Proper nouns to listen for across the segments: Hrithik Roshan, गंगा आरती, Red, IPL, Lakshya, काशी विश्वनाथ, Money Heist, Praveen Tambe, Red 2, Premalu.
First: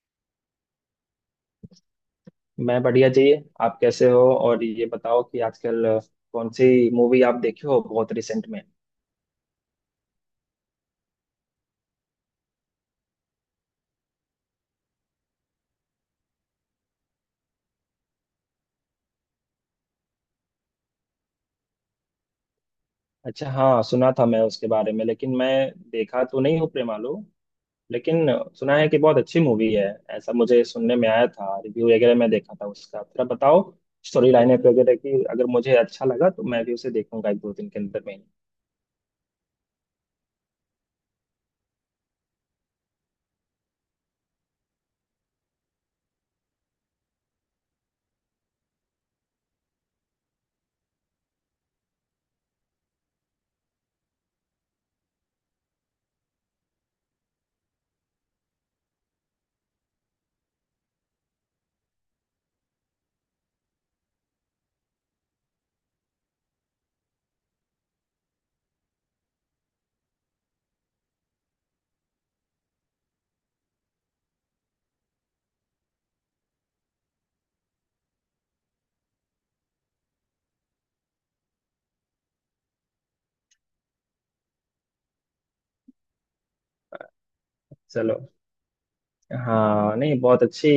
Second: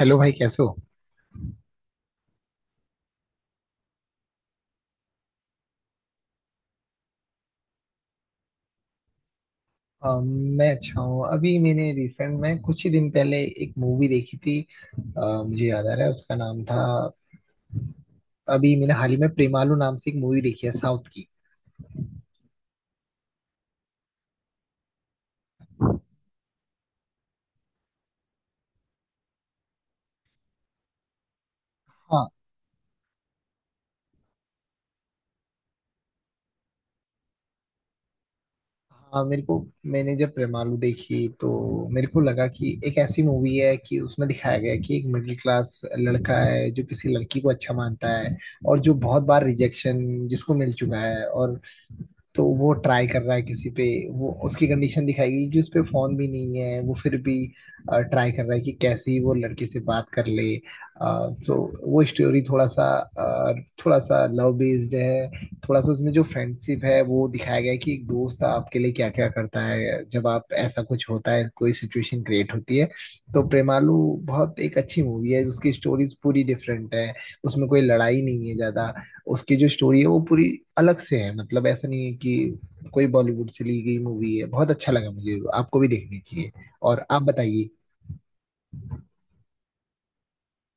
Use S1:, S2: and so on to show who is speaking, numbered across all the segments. S1: Hello भाई, कैसे हो?
S2: मैं बढ़िया जी। आप कैसे हो? और ये बताओ कि आजकल कौन सी मूवी आप देखे हो बहुत रिसेंट में?
S1: अ, मैं अच्छा हूँ। अभी मैंने रिसेंट में कुछ ही दिन पहले एक मूवी देखी थी। अ, मुझे याद आ रहा है उसका नाम था। अभी मैंने हाल ही में प्रेमालू नाम से एक मूवी देखी है साउथ की।
S2: अच्छा, हाँ सुना था मैं उसके बारे में, लेकिन मैं देखा तो नहीं हूँ प्रेमालू, लेकिन सुना है कि बहुत अच्छी मूवी है। ऐसा मुझे सुनने में आया था, रिव्यू वगैरह
S1: हाँ।
S2: मैं देखा था उसका। थोड़ा बताओ स्टोरी लाइन वगैरह की, अगर मुझे अच्छा लगा तो मैं भी उसे देखूंगा एक दो दिन के अंदर में ही।
S1: हाँ, मेरे को मैंने जब प्रेमालू देखी तो मेरे को लगा कि एक ऐसी मूवी है कि उसमें दिखाया गया है कि एक मिडिल क्लास लड़का है जो किसी लड़की को अच्छा मानता है। और जो बहुत बार रिजेक्शन जिसको मिल चुका है, और तो वो ट्राई कर रहा है किसी पे। वो उसकी कंडीशन दिखाएगी कि उस पे फोन भी नहीं है, वो फिर भी ट्राई कर रहा है कि कैसे ही वो लड़के से बात कर ले। सो वो स्टोरी अ, थोड़ा सा लव बेस्ड है, थोड़ा सा उसमें जो फ्रेंडशिप है वो दिखाया गया है कि एक दोस्त आपके लिए क्या क्या करता है जब आप ऐसा कुछ होता है, कोई सिचुएशन क्रिएट होती है। तो प्रेमालू बहुत एक अच्छी मूवी है, उसकी स्टोरीज पूरी डिफरेंट है। उसमें कोई लड़ाई नहीं है ज्यादा। उसकी जो स्टोरी है वो पूरी अलग से है, मतलब ऐसा नहीं है कि कोई बॉलीवुड से ली गई मूवी है। बहुत अच्छा लगा मुझे, आपको भी देखनी चाहिए। और आप बताइए।
S2: चलो, हाँ नहीं, बहुत अच्छी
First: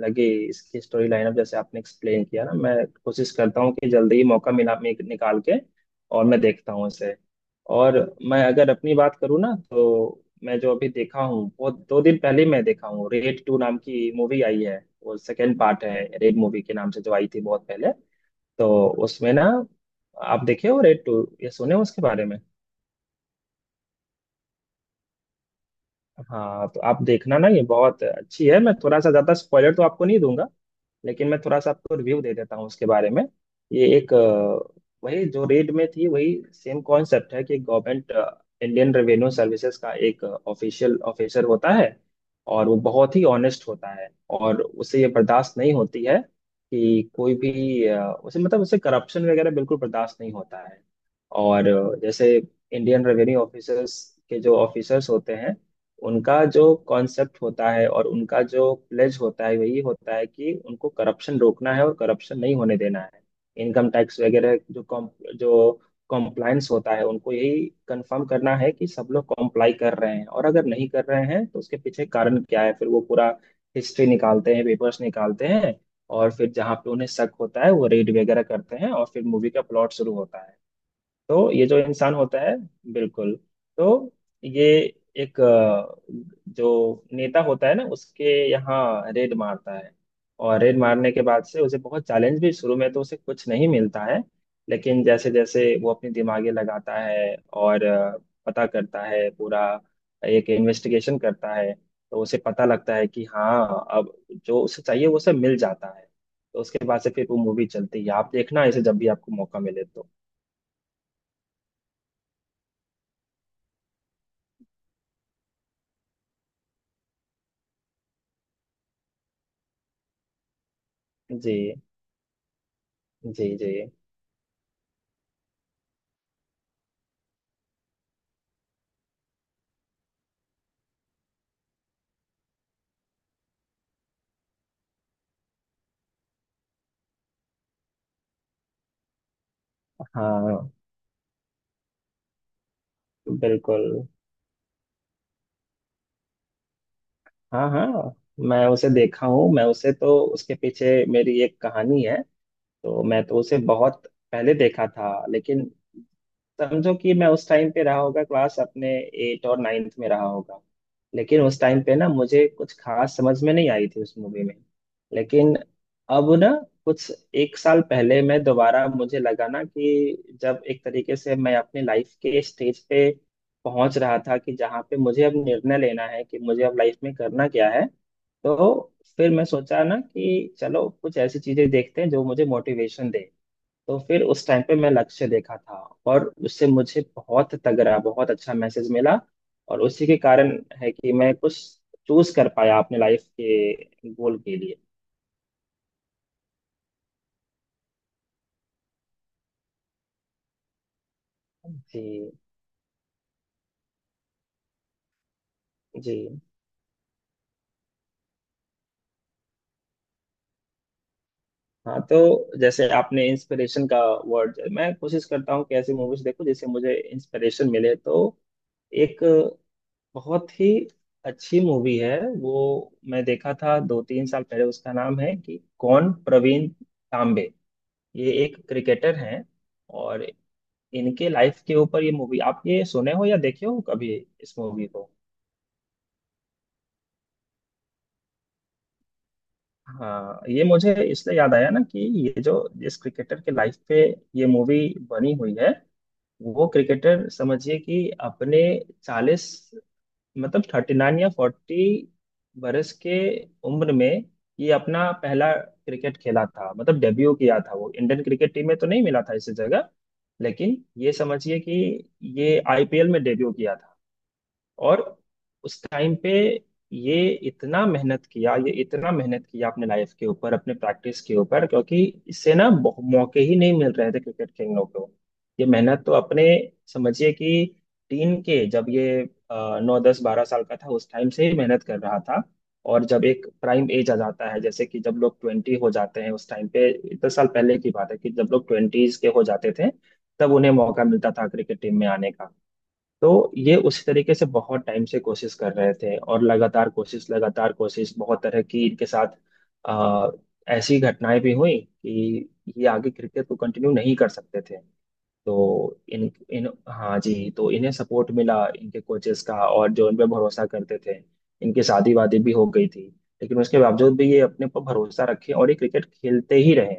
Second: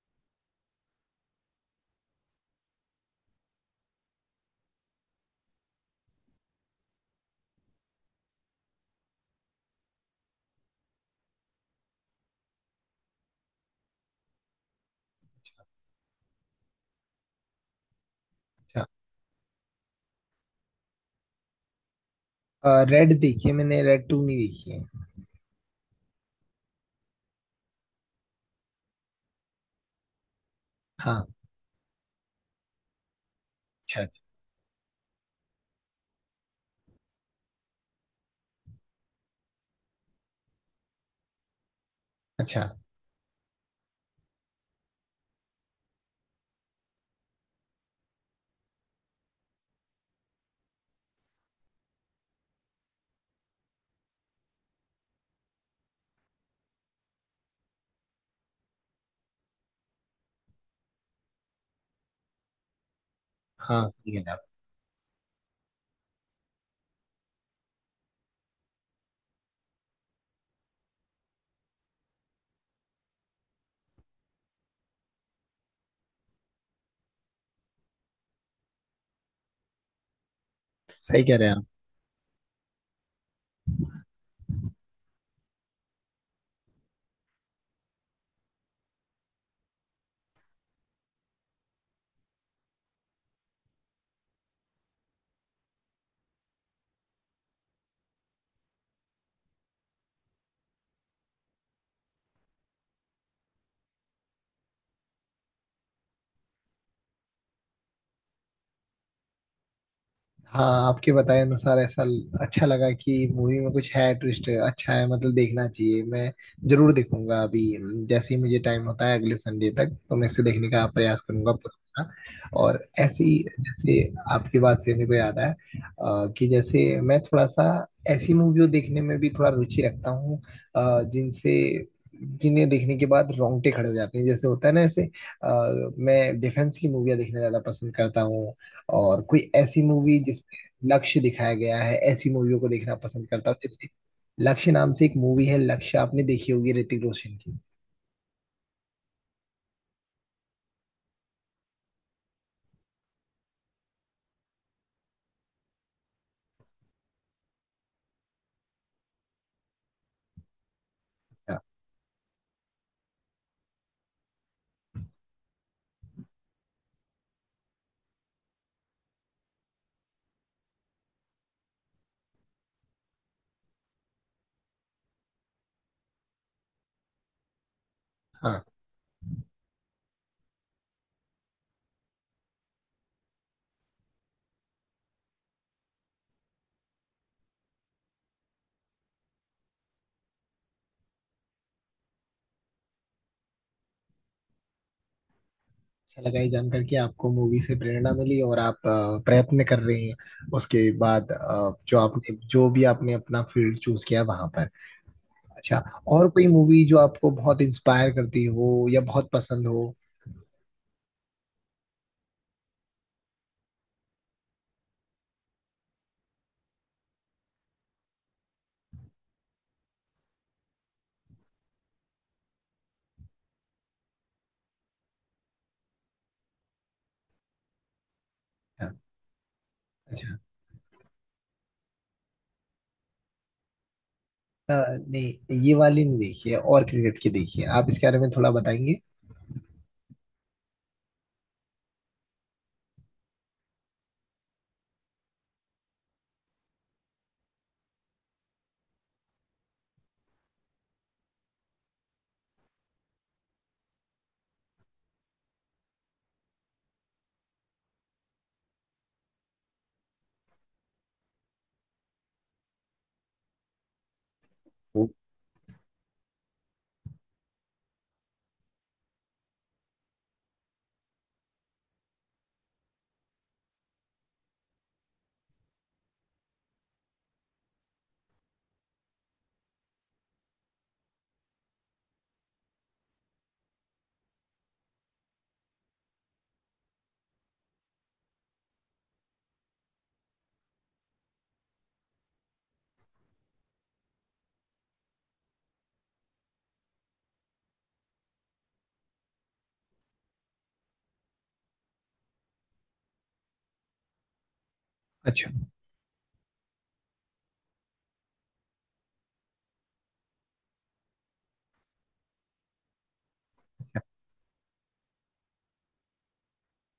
S2: लगी इसकी स्टोरी लाइनअप जैसे आपने एक्सप्लेन किया ना। मैं कोशिश करता हूँ कि जल्दी ही मौका मिला मैं निकाल के और मैं देखता हूँ इसे। और मैं अगर अपनी बात करूँ ना, तो मैं जो अभी देखा हूँ वो 2 दिन पहले ही मैं देखा हूँ, रेड टू नाम की मूवी आई है। वो सेकेंड पार्ट है रेड मूवी के, नाम से जो आई थी बहुत पहले।
S1: अच्छा।
S2: तो उसमें ना, आप देखे हो रेड टू? ये सुने हो उसके बारे में?
S1: रेड देखिए, मैंने रेड टू नहीं देखी है।
S2: हाँ तो आप देखना ना, ये बहुत अच्छी है। मैं थोड़ा सा ज्यादा स्पॉइलर तो आपको नहीं दूंगा,
S1: हाँ।
S2: लेकिन मैं थोड़ा सा आपको रिव्यू दे देता हूँ उसके बारे में। ये
S1: अच्छा,
S2: एक
S1: अच्छा।
S2: वही जो रेड में थी वही सेम कॉन्सेप्ट है कि गवर्नमेंट इंडियन रेवेन्यू सर्विसेज का एक ऑफिशियल ऑफिसर होता है।
S1: अच्छा,
S2: और वो बहुत ही ऑनेस्ट होता है, और उसे ये बर्दाश्त नहीं होती है कि कोई भी उसे, मतलब उसे करप्शन वगैरह बिल्कुल बर्दाश्त नहीं होता है। और जैसे इंडियन रेवेन्यू ऑफिसर्स के जो ऑफिसर्स होते हैं, उनका जो कॉन्सेप्ट होता है और उनका जो प्लेज होता है वही होता है कि उनको करप्शन रोकना है और करप्शन नहीं होने देना है।
S1: हाँ,
S2: इनकम
S1: सही कह
S2: टैक्स
S1: रहे हैं आप।
S2: वगैरह जो जो कॉम्प्लायंस होता है, उनको यही कंफर्म करना है कि सब लोग कॉम्प्लाई कर रहे हैं, और अगर नहीं कर रहे हैं तो उसके पीछे कारण क्या है। फिर वो पूरा हिस्ट्री निकालते हैं, पेपर्स निकालते हैं, और फिर जहाँ पे उन्हें शक होता है वो रेड वगैरह करते हैं और फिर मूवी का प्लॉट शुरू होता है।
S1: सही कह रहे
S2: तो
S1: हैं आप।
S2: ये जो इंसान होता है, बिल्कुल, तो ये एक जो नेता होता है ना उसके यहाँ रेड मारता है। और रेड मारने के बाद से उसे बहुत चैलेंज भी, शुरू में तो उसे कुछ नहीं मिलता है। लेकिन जैसे जैसे वो अपनी दिमागे लगाता है और पता करता है पूरा, एक इन्वेस्टिगेशन करता है, तो उसे पता लगता है कि हाँ अब जो उसे चाहिए वो उसे मिल जाता है। तो उसके बाद से फिर वो मूवी चलती है। आप देखना इसे जब भी आपको मौका मिले तो।
S1: हाँ, आपके बताए अनुसार ऐसा अच्छा लगा कि मूवी में कुछ है, ट्विस्ट अच्छा है, मतलब देखना चाहिए। मैं जरूर देखूंगा। अभी जैसे ही मुझे टाइम होता है, अगले संडे तक तो मैं इसे देखने का प्रयास करूंगा
S2: जी
S1: पूरा। और ऐसी
S2: जी जी।
S1: जैसे, आपकी बात से मेरे को याद आया, कि जैसे मैं थोड़ा सा ऐसी मूवियों देखने में भी थोड़ा रुचि रखता हूँ। जिनसे जिन्हें देखने के बाद रोंगटे खड़े हो जाते हैं, जैसे होता है ना, ऐसे। अ, मैं डिफेंस की मूवियाँ देखना ज्यादा पसंद करता हूँ। और कोई ऐसी मूवी जिसमें
S2: हाँ
S1: लक्ष्य दिखाया गया है, ऐसी मूवियों को देखना पसंद करता हूँ।
S2: बिल्कुल।
S1: जैसे लक्ष्य नाम से एक मूवी है, लक्ष्य आपने देखी होगी ऋतिक रोशन की।
S2: हाँ हाँ, मैं उसे देखा हूँ। मैं उसे, तो उसके पीछे मेरी एक कहानी है। तो मैं तो उसे बहुत पहले देखा था, लेकिन समझो कि मैं उस टाइम पे रहा होगा, क्लास अपने एट और नाइन्थ में रहा होगा। लेकिन
S1: हाँ,
S2: उस टाइम पे ना मुझे कुछ खास समझ में नहीं आई थी उस मूवी में। लेकिन अब ना, कुछ एक साल पहले मैं दोबारा, मुझे लगा ना कि जब एक तरीके से मैं अपनी लाइफ के स्टेज पे पहुंच रहा था कि जहाँ पे मुझे अब निर्णय लेना है कि मुझे अब लाइफ में करना क्या है।
S1: हाँ।
S2: तो फिर मैं सोचा ना कि चलो कुछ ऐसी चीजें देखते हैं जो मुझे मोटिवेशन दे। तो फिर उस टाइम पे मैं लक्ष्य देखा था। और उससे मुझे बहुत तगड़ा, बहुत अच्छा मैसेज मिला। और उसी के कारण है कि मैं कुछ चूज कर पाया अपने लाइफ के गोल के लिए।
S1: अच्छा लगा ये जानकर कि आपको मूवी से प्रेरणा मिली और आप प्रयत्न कर रहे हैं उसके बाद
S2: जी
S1: जो भी आपने अपना फील्ड चूज किया वहां पर। अच्छा।
S2: जी।
S1: और कोई मूवी जो आपको बहुत इंस्पायर करती हो या बहुत पसंद हो?
S2: हाँ तो जैसे आपने इंस्पिरेशन का वर्ड, मैं कोशिश करता हूँ कि ऐसी मूवीज देखूं जिससे मुझे इंस्पिरेशन मिले। तो एक बहुत ही अच्छी मूवी है वो, मैं देखा था दो तीन साल पहले। उसका नाम है कि कौन प्रवीण तांबे। ये एक
S1: हाँ।
S2: क्रिकेटर हैं, और
S1: अच्छा।
S2: इनके लाइफ के ऊपर ये मूवी। आप ये सुने हो या देखे हो कभी इस
S1: अ,
S2: मूवी को?
S1: नहीं, ये वाली नहीं देखी है। और क्रिकेट की देखी है, आप इसके बारे में थोड़ा बताएंगे?
S2: हाँ ये मुझे इसलिए याद आया ना कि ये जो जिस क्रिकेटर के लाइफ पे ये मूवी बनी हुई है, वो क्रिकेटर समझिए कि अपने 40, मतलब 39 या 40 बरस के उम्र में ये अपना पहला क्रिकेट खेला था, मतलब डेब्यू किया था। वो इंडियन क्रिकेट टीम में तो नहीं मिला था इस जगह, लेकिन ये समझिए कि ये आईपीएल में डेब्यू किया था। और
S1: ओ।
S2: उस टाइम पे ये इतना मेहनत किया, ये इतना मेहनत किया अपने लाइफ के ऊपर, अपने प्रैक्टिस के ऊपर, क्योंकि इससे ना मौके ही नहीं मिल रहे थे क्रिकेट खेलने को। ये मेहनत तो अपने समझिए कि टीन के, जब ये 9 10 12 साल का था उस टाइम से ही मेहनत कर रहा था। और जब एक प्राइम एज आ जाता है, जैसे कि जब लोग 20 हो जाते हैं उस टाइम पे, 10 साल पहले की बात है कि जब लोग ट्वेंटीज के हो जाते थे तब उन्हें मौका मिलता था क्रिकेट टीम में आने का। तो ये उसी तरीके से बहुत टाइम से कोशिश कर रहे थे, और लगातार कोशिश लगातार कोशिश, बहुत तरह की इनके साथ आ, ऐसी घटनाएं भी हुई कि ये आगे क्रिकेट को कंटिन्यू नहीं कर सकते थे।
S1: अच्छा।
S2: तो इन इन हाँ जी, तो इन्हें सपोर्ट मिला इनके कोचेस का और जो इन पे भरोसा करते थे। इनकी शादी वादी भी हो गई थी, लेकिन उसके बावजूद भी ये अपने पर भरोसा रखे और ये क्रिकेट खेलते ही रहे।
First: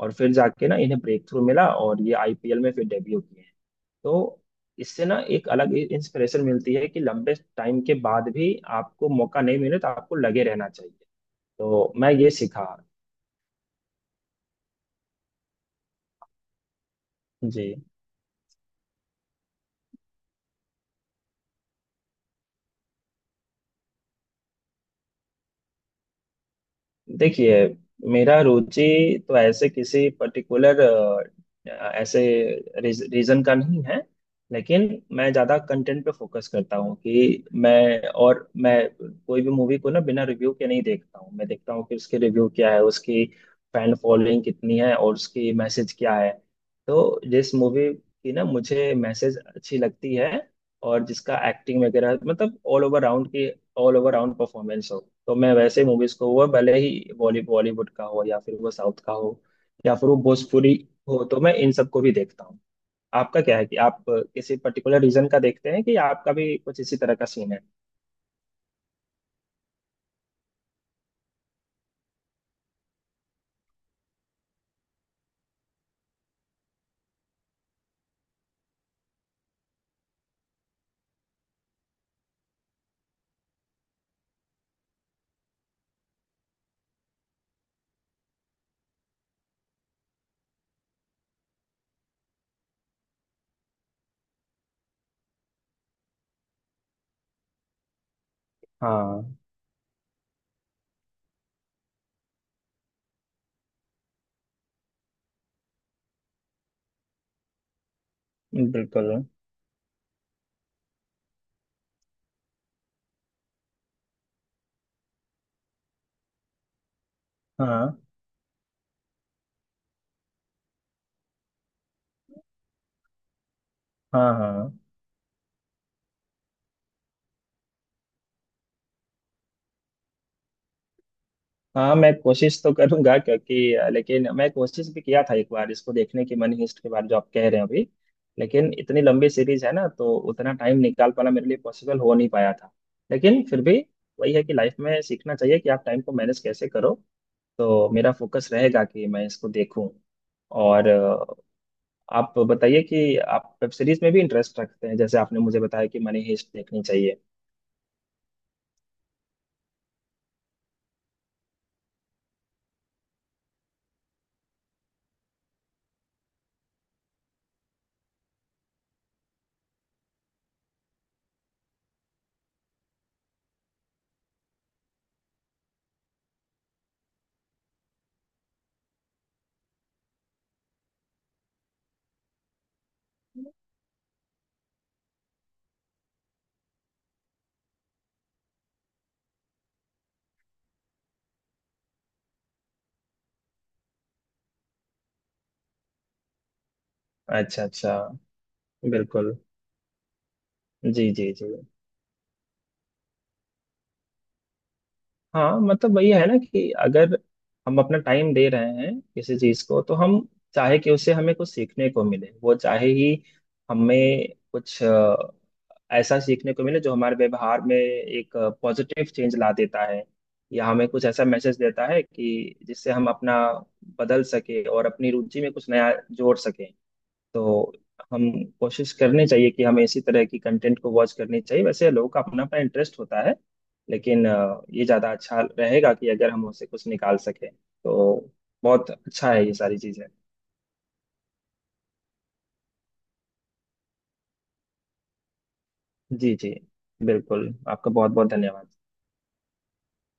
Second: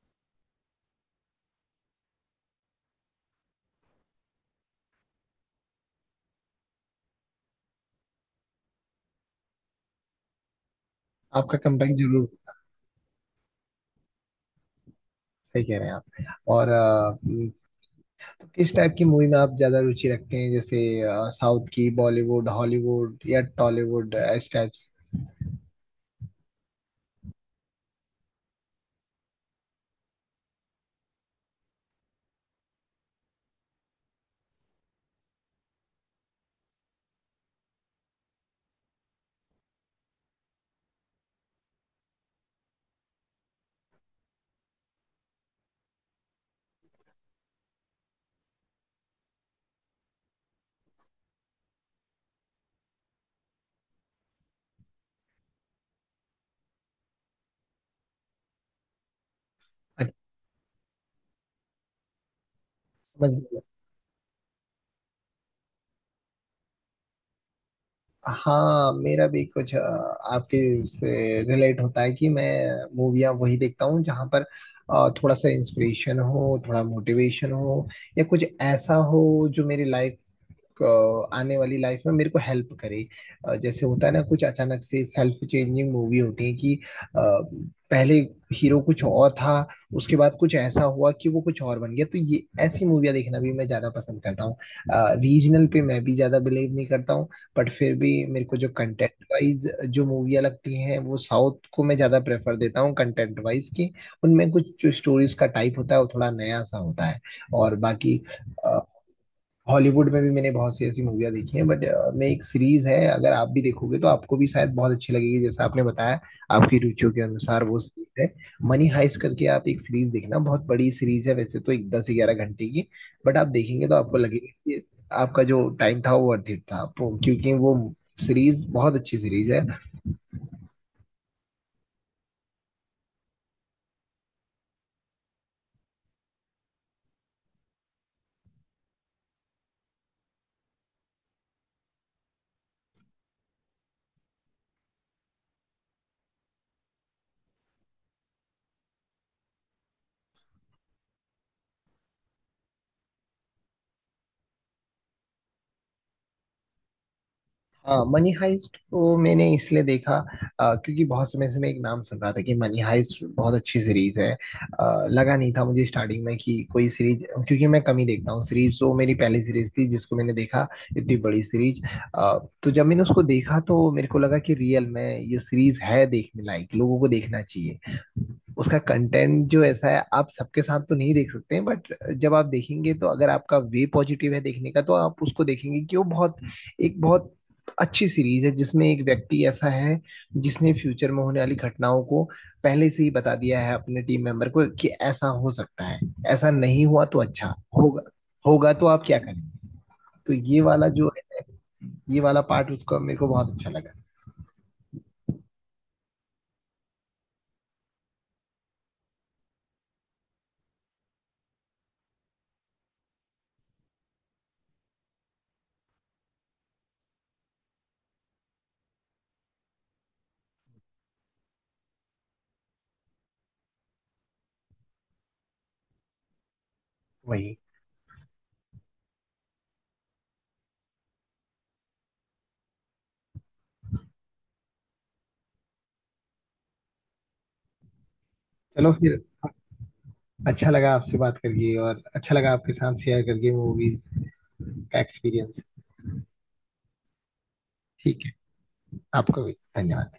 S2: और फिर जाके ना इन्हें ब्रेक थ्रू मिला और ये आईपीएल में फिर डेब्यू किए। तो इससे ना एक अलग इंस्पिरेशन मिलती है कि लंबे टाइम के बाद भी आपको मौका नहीं मिले तो आपको लगे रहना चाहिए।
S1: आपका
S2: तो
S1: कमबैक
S2: मैं
S1: जरूर।
S2: ये सीखा।
S1: सही कह रहे हैं आप। और
S2: जी।
S1: किस टाइप की मूवी में आप ज्यादा रुचि रखते हैं? जैसे साउथ की, बॉलीवुड, हॉलीवुड या टॉलीवुड, इस टाइप से।
S2: देखिए, मेरा रुचि तो ऐसे किसी पर्टिकुलर ऐसे रीजन का नहीं है, लेकिन मैं ज़्यादा कंटेंट पे फोकस करता हूँ कि मैं, और मैं कोई भी मूवी को ना बिना रिव्यू के नहीं देखता हूँ। मैं देखता हूँ कि उसके रिव्यू क्या है, उसकी फैन फॉलोइंग कितनी है, और उसकी मैसेज क्या है। तो जिस मूवी की ना मुझे मैसेज अच्छी लगती है, और जिसका एक्टिंग वगैरह मतलब ऑल ओवर राउंड के, ऑल ओवर राउंड परफॉर्मेंस हो, तो मैं वैसे मूवीज को वो भले ही बॉलीवुड का हो, या फिर वो साउथ का हो, या फिर
S1: अच्छा,
S2: वो भोजपुरी हो, तो मैं इन सबको भी देखता हूँ।
S1: समझ
S2: आपका क्या
S1: गया।
S2: है कि आप किसी पर्टिकुलर रीजन का देखते हैं, कि आपका भी कुछ इसी तरह का सीन है?
S1: हाँ, मेरा भी कुछ आपके से रिलेट होता है कि मैं मूवियाँ वही देखता हूँ जहाँ पर थोड़ा सा इंस्पिरेशन हो, थोड़ा मोटिवेशन हो, या कुछ ऐसा हो जो आने वाली लाइफ में मेरे को हेल्प करे। जैसे होता है ना, कुछ अचानक से सेल्फ चेंजिंग मूवी होती है कि अ, पहले हीरो कुछ और था, उसके बाद कुछ ऐसा हुआ कि वो कुछ और बन गया। तो ये ऐसी मूवियाँ देखना भी मैं ज्यादा पसंद करता हूँ। रीजनल पे मैं भी ज्यादा बिलीव नहीं करता हूँ, बट फिर भी मेरे को जो कंटेंट
S2: हाँ
S1: वाइज जो मूवियाँ लगती हैं, वो साउथ को मैं ज्यादा प्रेफर देता हूँ कंटेंट वाइज, की उनमें कुछ जो स्टोरीज का टाइप होता है वो थोड़ा नया सा होता है। और बाकी
S2: बिल्कुल।
S1: हॉलीवुड में भी मैंने बहुत सी ऐसी मूवियाँ देखी हैं। बट मैं, एक सीरीज है अगर आप भी देखोगे तो आपको भी शायद बहुत अच्छी लगेगी, जैसा आपने बताया आपकी रुचियों के अनुसार वो
S2: हाँ
S1: सीरीज है। मनी हाइस्ट करके आप एक सीरीज देखना। बहुत बड़ी सीरीज है वैसे तो, एक 10 11 घंटे की। बट आप देखेंगे तो आपको
S2: हाँ।
S1: लगेगा
S2: हाँ
S1: कि आपका जो टाइम था वो वर्थ इट था। क्योंकि वो सीरीज बहुत अच्छी सीरीज है।
S2: हाँ, मैं कोशिश तो करूंगा क्योंकि लेकिन मैं कोशिश भी किया था एक बार इसको देखने की, मनी हिस्ट के बाद जो आप कह रहे हैं अभी। लेकिन इतनी लंबी सीरीज है ना तो उतना टाइम निकाल पाना मेरे लिए पॉसिबल हो नहीं पाया था। लेकिन फिर भी वही है कि लाइफ में सीखना चाहिए कि आप टाइम को मैनेज कैसे करो। तो मेरा फोकस रहेगा कि मैं इसको देखूं। और आप बताइए कि आप वेब सीरीज में भी इंटरेस्ट रखते हैं, जैसे आपने मुझे बताया कि मनी हिस्ट देखनी चाहिए।
S1: हाँ, मनी हाइस्ट को मैंने इसलिए देखा, क्योंकि बहुत समय से मैं एक नाम सुन रहा था कि मनी हाइस्ट बहुत अच्छी सीरीज है। लगा नहीं था मुझे स्टार्टिंग में कि कोई सीरीज, क्योंकि मैं कम ही देखता हूँ सीरीज। तो मेरी पहली सीरीज थी जिसको मैंने देखा, इतनी बड़ी सीरीज। तो जब मैंने उसको देखा तो मेरे को लगा कि रियल में ये सीरीज है देखने लायक, लोगों को देखना चाहिए। उसका कंटेंट जो ऐसा है आप सबके साथ तो नहीं देख सकते हैं, बट जब आप देखेंगे तो अगर आपका वे पॉजिटिव है देखने का, तो आप उसको देखेंगे कि वो बहुत एक बहुत अच्छी सीरीज है, जिसमें एक व्यक्ति ऐसा है जिसने फ्यूचर में होने वाली घटनाओं को पहले से ही बता दिया है अपने टीम मेंबर को कि ऐसा हो सकता है, ऐसा नहीं हुआ तो अच्छा
S2: अच्छा अच्छा।
S1: होगा। होगा तो आप क्या
S2: बिल्कुल।
S1: करेंगे? तो
S2: जी जी जी।
S1: ये वाला पार्ट उसका मेरे को बहुत अच्छा लगा।
S2: हाँ मतलब वही है ना कि अगर हम अपना टाइम दे रहे हैं किसी चीज को, तो हम चाहे कि उससे हमें कुछ सीखने को मिले, वो चाहे ही हमें कुछ ऐसा सीखने को मिले जो हमारे व्यवहार में एक पॉजिटिव चेंज ला देता है, या हमें कुछ ऐसा मैसेज देता है कि जिससे हम अपना बदल सके और अपनी रुचि में कुछ नया जोड़ सके।
S1: वही।
S2: तो हम कोशिश करनी चाहिए कि हमें इसी तरह की कंटेंट को वॉच करनी चाहिए। वैसे लोगों का अपना अपना इंटरेस्ट होता है, लेकिन ये ज़्यादा अच्छा रहेगा कि अगर हम उसे कुछ निकाल सकें तो बहुत
S1: चलो फिर,
S2: अच्छा है ये सारी चीज़ें।
S1: अच्छा लगा आपसे बात करके और अच्छा लगा आपके साथ शेयर करके मूवीज का एक्सपीरियंस।
S2: जी जी। बिल्कुल आपका बहुत
S1: ठीक
S2: बहुत
S1: है।
S2: धन्यवाद।
S1: आपका भी धन्यवाद।